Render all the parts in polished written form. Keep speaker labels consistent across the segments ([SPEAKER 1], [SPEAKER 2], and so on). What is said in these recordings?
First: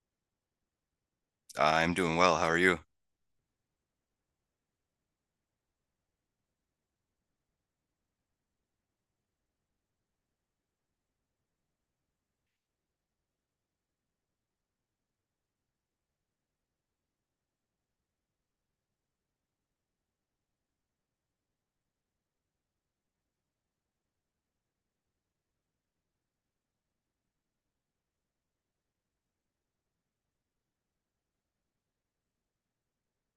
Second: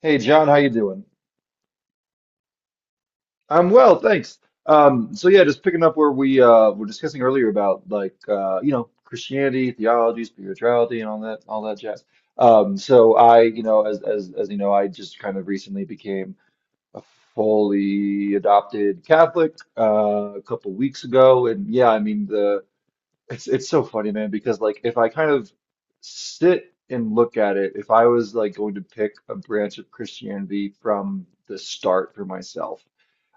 [SPEAKER 1] Hey John, how you doing?
[SPEAKER 2] I'm doing well. How are you?
[SPEAKER 1] I'm well, thanks. So yeah, just picking up where we were discussing earlier about like Christianity, theology, spirituality, and all that jazz. So, as you know, I just kind of recently became a fully adopted Catholic a couple weeks ago, and yeah, I mean the it's so funny, man, because like if I kind of sit and look at it, if I was like going to pick a branch of Christianity from the start for myself,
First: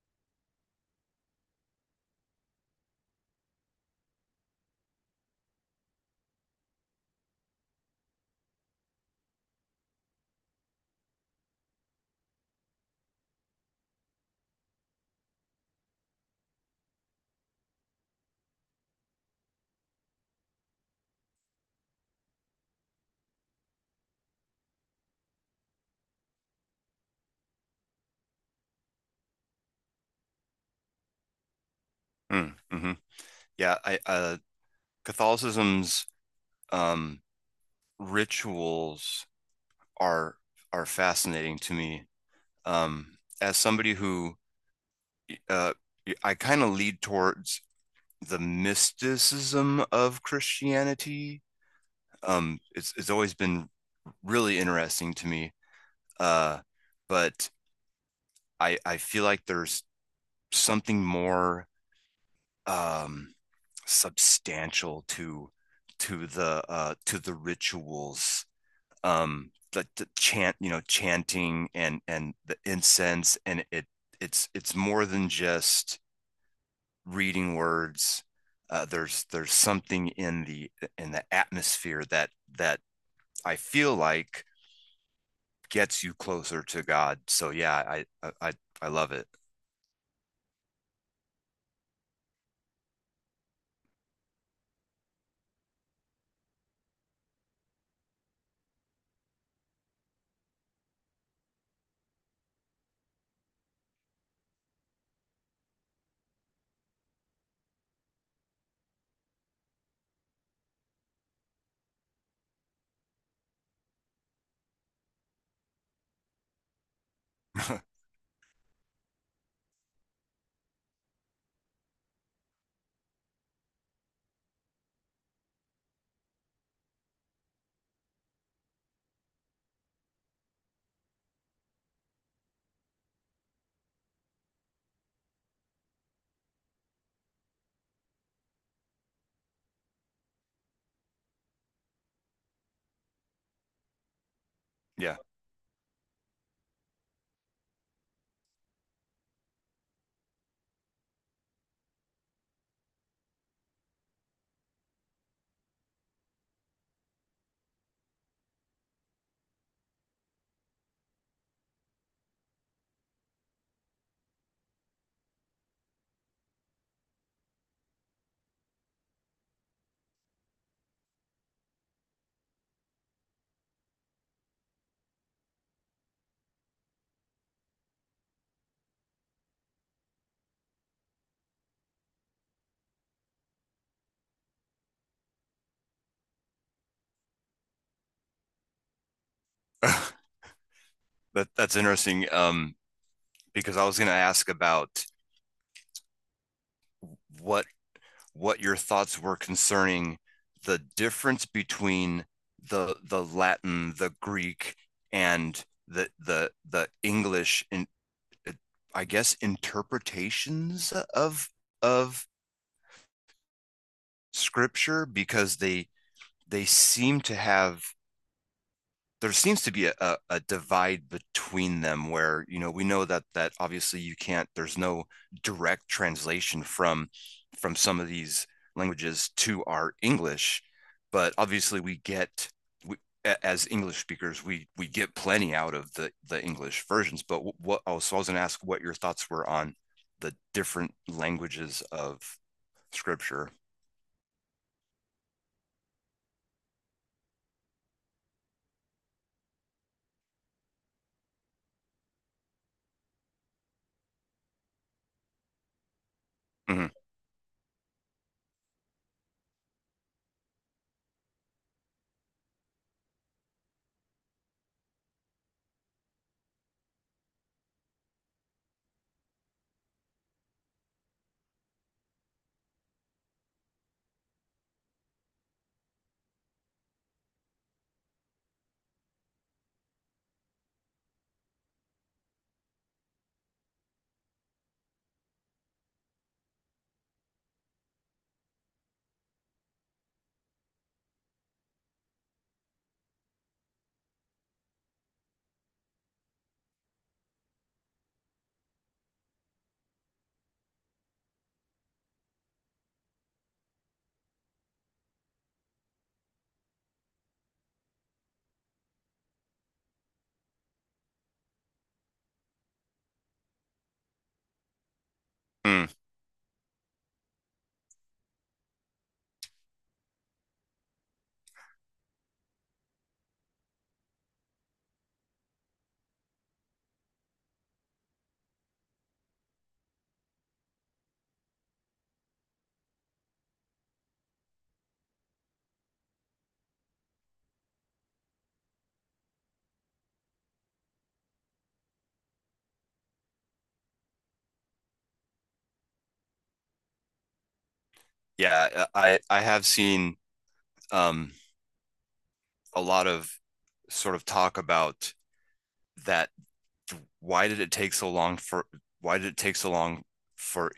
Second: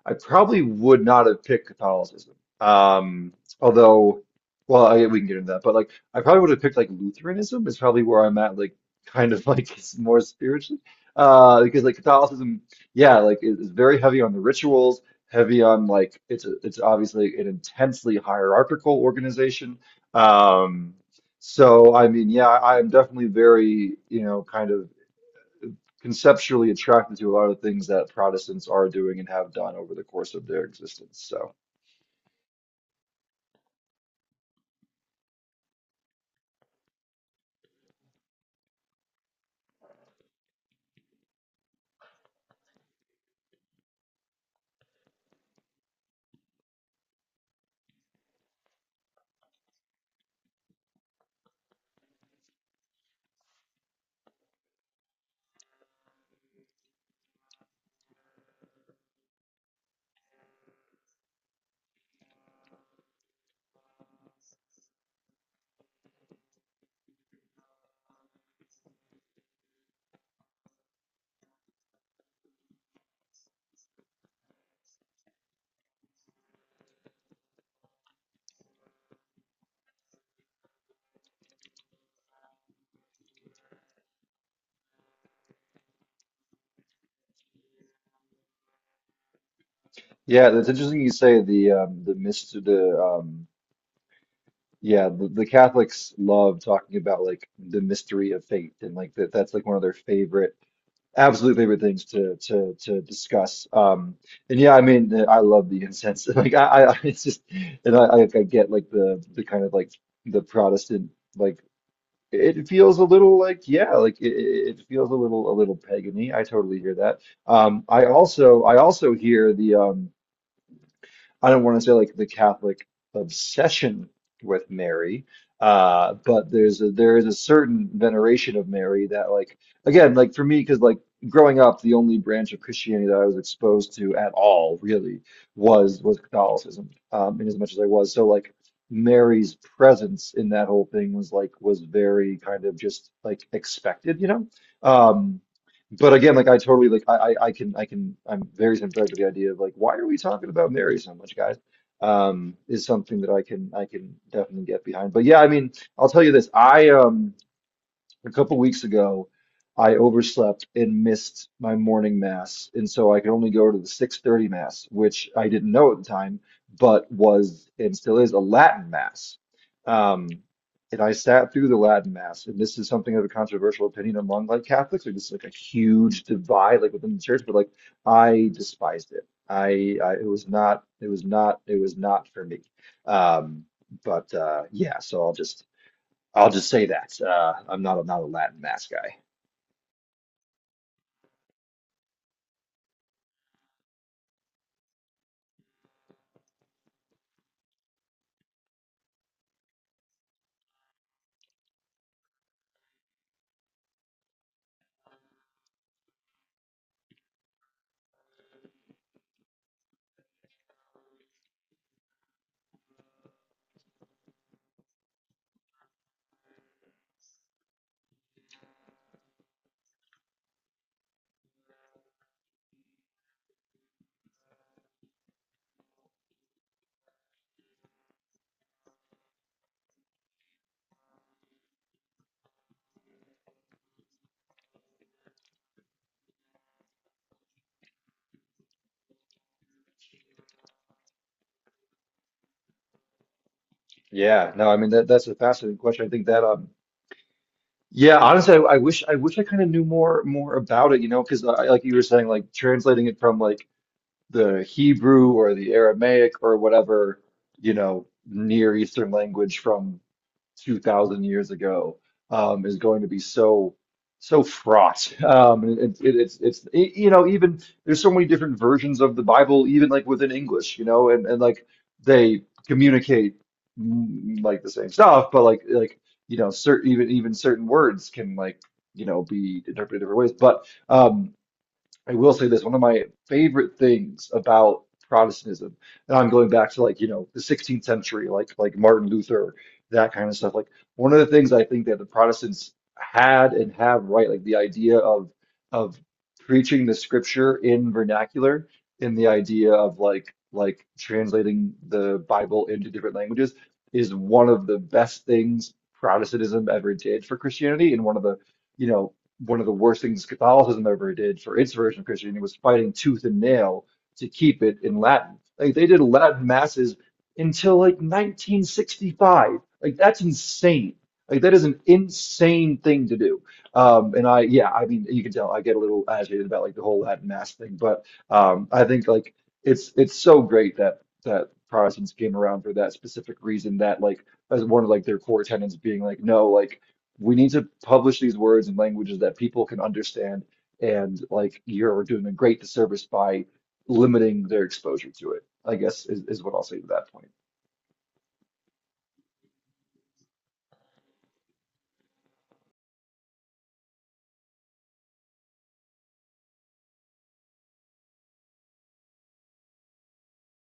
[SPEAKER 1] I probably would not have picked Catholicism. Um, Although, well, we can get into that. But like, I probably would have picked like Lutheranism is probably where I'm at. Like, kind of like it's more spiritually, because like Catholicism, yeah, like it's very heavy on the rituals, heavy on like it's obviously an intensely hierarchical organization. Um, so I mean, yeah, I'm definitely very kind of conceptually attracted to a lot of the things that Protestants are doing and have done over the course of their existence. So,
[SPEAKER 2] Mm, hmm Yeah, I Catholicism's um rituals are are fascinating to me. As somebody who uh I kind of lead towards the mysticism of Christianity. It's always been really interesting to me. Uh but I feel like there's something more um substantial to to the rituals . The chant, chanting and the incense, and it's more than just reading words. There's something in the atmosphere that that I feel like gets you closer to God. So yeah, I love it.
[SPEAKER 1] yeah, that's interesting you say the mystery the yeah the Catholics love talking about like the mystery of faith and like that's like one of their favorite, absolute favorite things to discuss. And yeah, I mean I love the incense. Like I it's just, and I get like the kind of like the Protestant, like. It feels a little like, yeah, like it feels a little pagany. I totally hear that. I also hear the, I don't want to say like the Catholic obsession with Mary, but there's a, there is a certain veneration of Mary that, like, again, like for me, because like growing up the only branch of Christianity that I was exposed to at all really was Catholicism, in as much as I was, so like Mary's presence in that whole thing was like was very kind of just like expected.
[SPEAKER 2] Yeah,
[SPEAKER 1] Um, but again, like I totally, like, I'm very sympathetic to the idea of like why are we talking about Mary so much, guys? Is something that I can definitely get behind. But yeah, I mean, I'll tell you this. I A couple weeks ago, I overslept and missed my morning mass, and so I could only go to the 6:30 mass, which I didn't know at the time, but was and still is a Latin mass. Um, and I sat through the Latin mass, and this is something of a controversial opinion among like Catholics, or just like a huge divide like within the church, but like I despised it. I. It was not for me. Um, but yeah, so I'll just say that. I'm not a Latin mass guy.
[SPEAKER 2] that that's interesting. Because I was gonna ask about what what your thoughts were concerning the difference between the Latin, the Greek, and the English in, I guess, interpretations of of scripture, because they seem to have, there seems to be a divide between them, where you know we know that obviously you can't, there's no direct translation from some of these languages to our English, but obviously we, as English speakers, we get plenty out of the English versions, but so I was going to ask what your thoughts were on the different languages of scripture.
[SPEAKER 1] Yeah, no, I mean that's a fascinating question. I think, that yeah, honestly, I wish I kind of knew more about it, you know, because like you were saying, like translating it from like the Hebrew or the Aramaic or
[SPEAKER 2] Mhm.
[SPEAKER 1] whatever, you know, Near Eastern language from 2,000 years ago is going to be so fraught. And it, it, it's it, you know even there's so many different versions of the Bible, even like within English, you know, and like they communicate, like the same stuff, but like certain, even certain words can like be interpreted different ways. But I will say this, one of my favorite things about Protestantism, and I'm going back to like, you know, the 16th century, like Martin Luther, that kind of stuff. Like one of the things I think that the Protestants had and have right, like the idea of preaching the scripture in vernacular, and the idea of like translating the Bible into different languages is one of the best things Protestantism ever did for Christianity, and you know, one of the worst things Catholicism ever did for its version of Christianity was fighting tooth and nail to keep it in Latin. Like they
[SPEAKER 2] Mm.
[SPEAKER 1] did Latin masses until like 1965. Like that's insane. Like that is an insane thing to do. And yeah, I mean, you can tell I get a little agitated about like the whole Latin mass thing, but I think like it's so great that Protestants came around for that specific reason, that like as one of like their core tenets being like, no, like we need to publish these words in languages that people can understand and like you're doing a great disservice by limiting their exposure to it, I guess, is what I'll say to that point.
[SPEAKER 2] Yeah, I have seen um a lot of sort of talk about that. why did it take so long for why did it take so long for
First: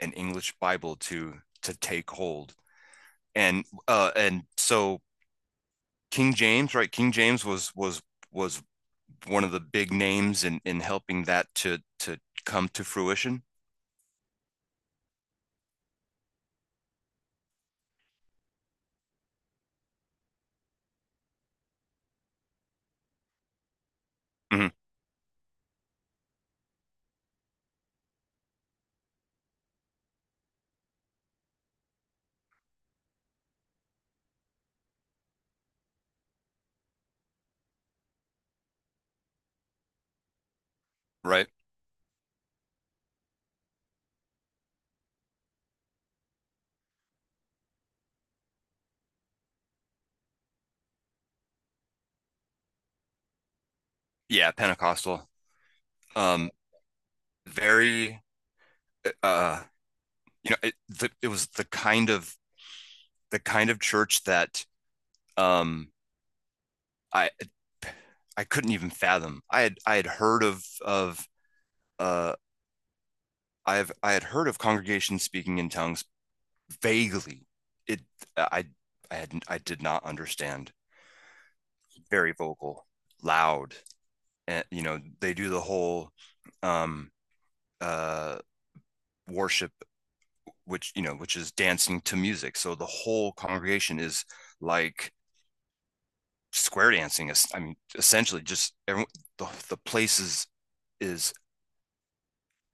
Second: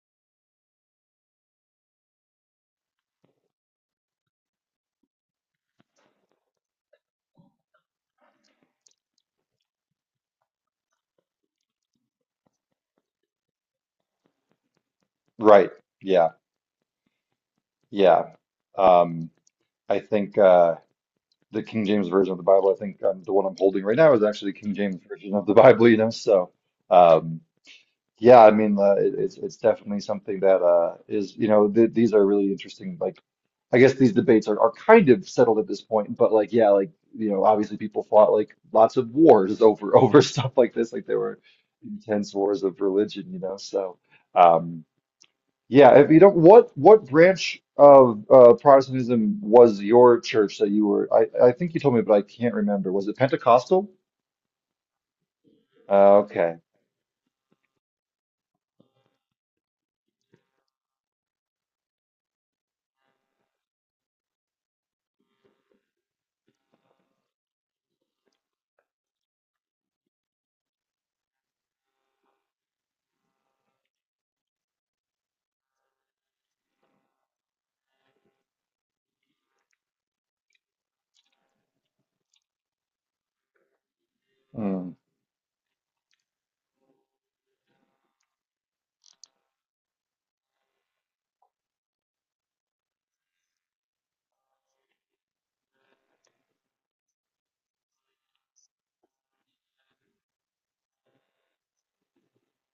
[SPEAKER 2] an English Bible to take hold? And so King James, right? King James was one of the big names in helping that to come to fruition.
[SPEAKER 1] Right. Yeah. Yeah. Um, I think, the King James version of the Bible, I think, the one I'm holding right now is actually the
[SPEAKER 2] Mm-hmm.
[SPEAKER 1] King James version of the Bible. So, um, yeah, I mean, it's definitely something that is, you know, th these are really interesting, like. I guess these debates are kind of settled at this point, but like, yeah, like, obviously people fought like lots of wars over stuff like this. Like there were
[SPEAKER 2] Right?
[SPEAKER 1] intense wars of religion. So, um yeah, if you don't what branch of Protestantism was your church that you were, I think you told me, but I can't remember. Was it Pentecostal?
[SPEAKER 2] Yeah, Pentecostal. Um
[SPEAKER 1] Okay.
[SPEAKER 2] very uh you know it was the kind of church that um I I couldn't even fathom. I had heard of uh I've I had heard of congregations speaking in tongues vaguely. It I I did not understand. Very vocal, loud, and you
[SPEAKER 1] Hmm.
[SPEAKER 2] know they do the whole um uh worship, which which is dancing to music. So the whole congregation is like square dancing, I mean essentially, just everyone, the place is is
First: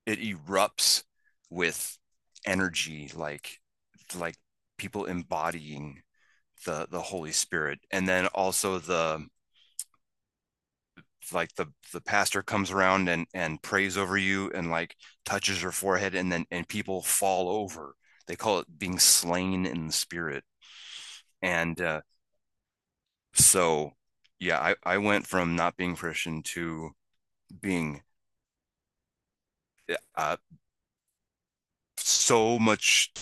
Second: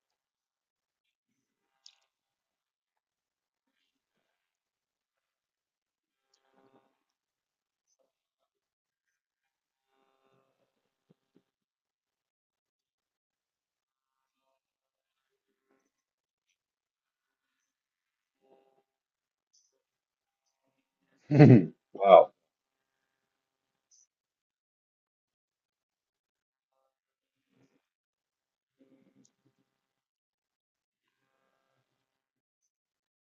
[SPEAKER 2] it erupts with energy, like people embodying the Holy Spirit, and then also the, like the pastor comes around and prays over you, and like touches your forehead, and then and people fall over. They call it being slain in the Spirit. And
[SPEAKER 1] Wow.
[SPEAKER 2] so yeah, I went from not being Christian to being, uh, so much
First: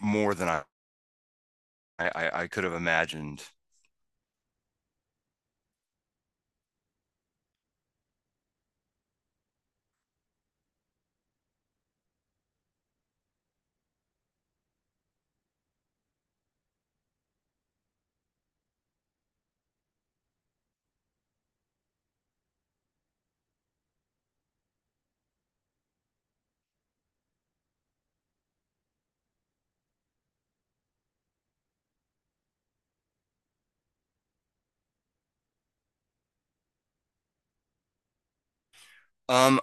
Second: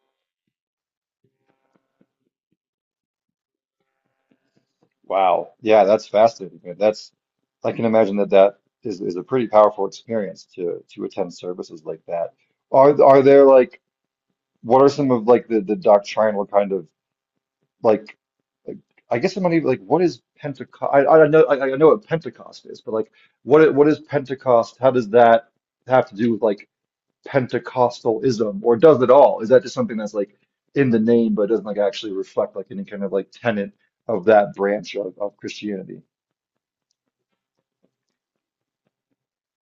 [SPEAKER 2] more than I could have imagined.
[SPEAKER 1] Wow. Yeah, that's fascinating, man. That's, I can imagine that that is, a pretty powerful experience to attend services like that. Are there, like, what are some of, like, the doctrinal kind of, like, I guess I'm not even, like, what is Pentecost? I know, I know what Pentecost is, but like what is Pentecost? How does that have to do with like Pentecostalism or does it all? Is that just something that's like in the name but doesn't like actually reflect like any kind of like tenet of that branch of Christianity?
[SPEAKER 2] um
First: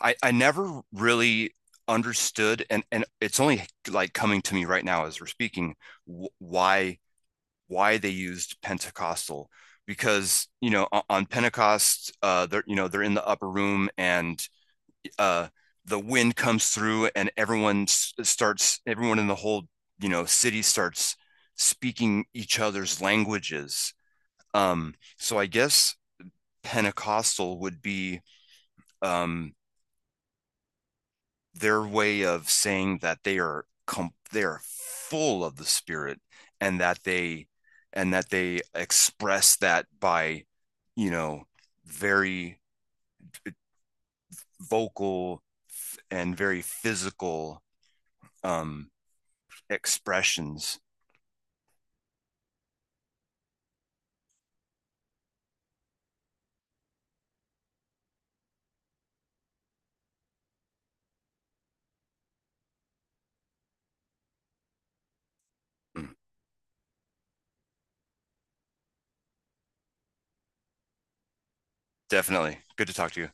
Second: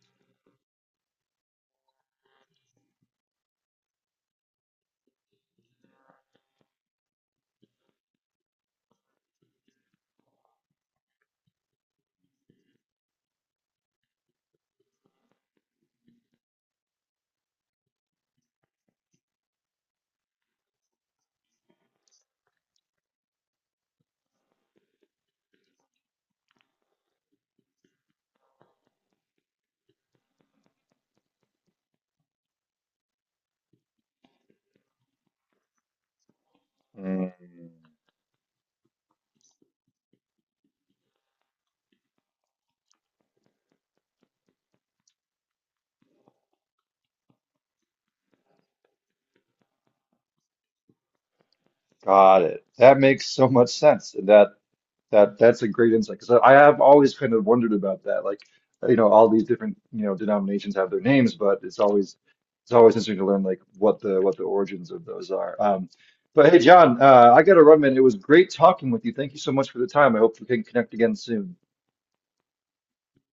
[SPEAKER 2] I, I never really understood, and it's only like coming to me right now, as we're speaking, wh- why why they used Pentecostal. Because you know on Pentecost, they're, you know, they're in the upper room, and uh the wind comes through, and everyone in the whole, you know, city starts speaking each other's languages. So I guess Pentecostal would be um their way of saying that they are they are full of the Spirit, and that
[SPEAKER 1] Mm,
[SPEAKER 2] they express that by, you know, very vocal and very physical um expressions.
[SPEAKER 1] got it. That makes so much sense. And that's a great insight because I have always kind of wondered about that. Like, all these different, denominations have their names, but it's always interesting to learn like what the origins of those are. But hey, John, I got to run, man. It was great talking with you. Thank you so much for the time. I hope we can connect again soon.
[SPEAKER 2] Definitely good to talk to you.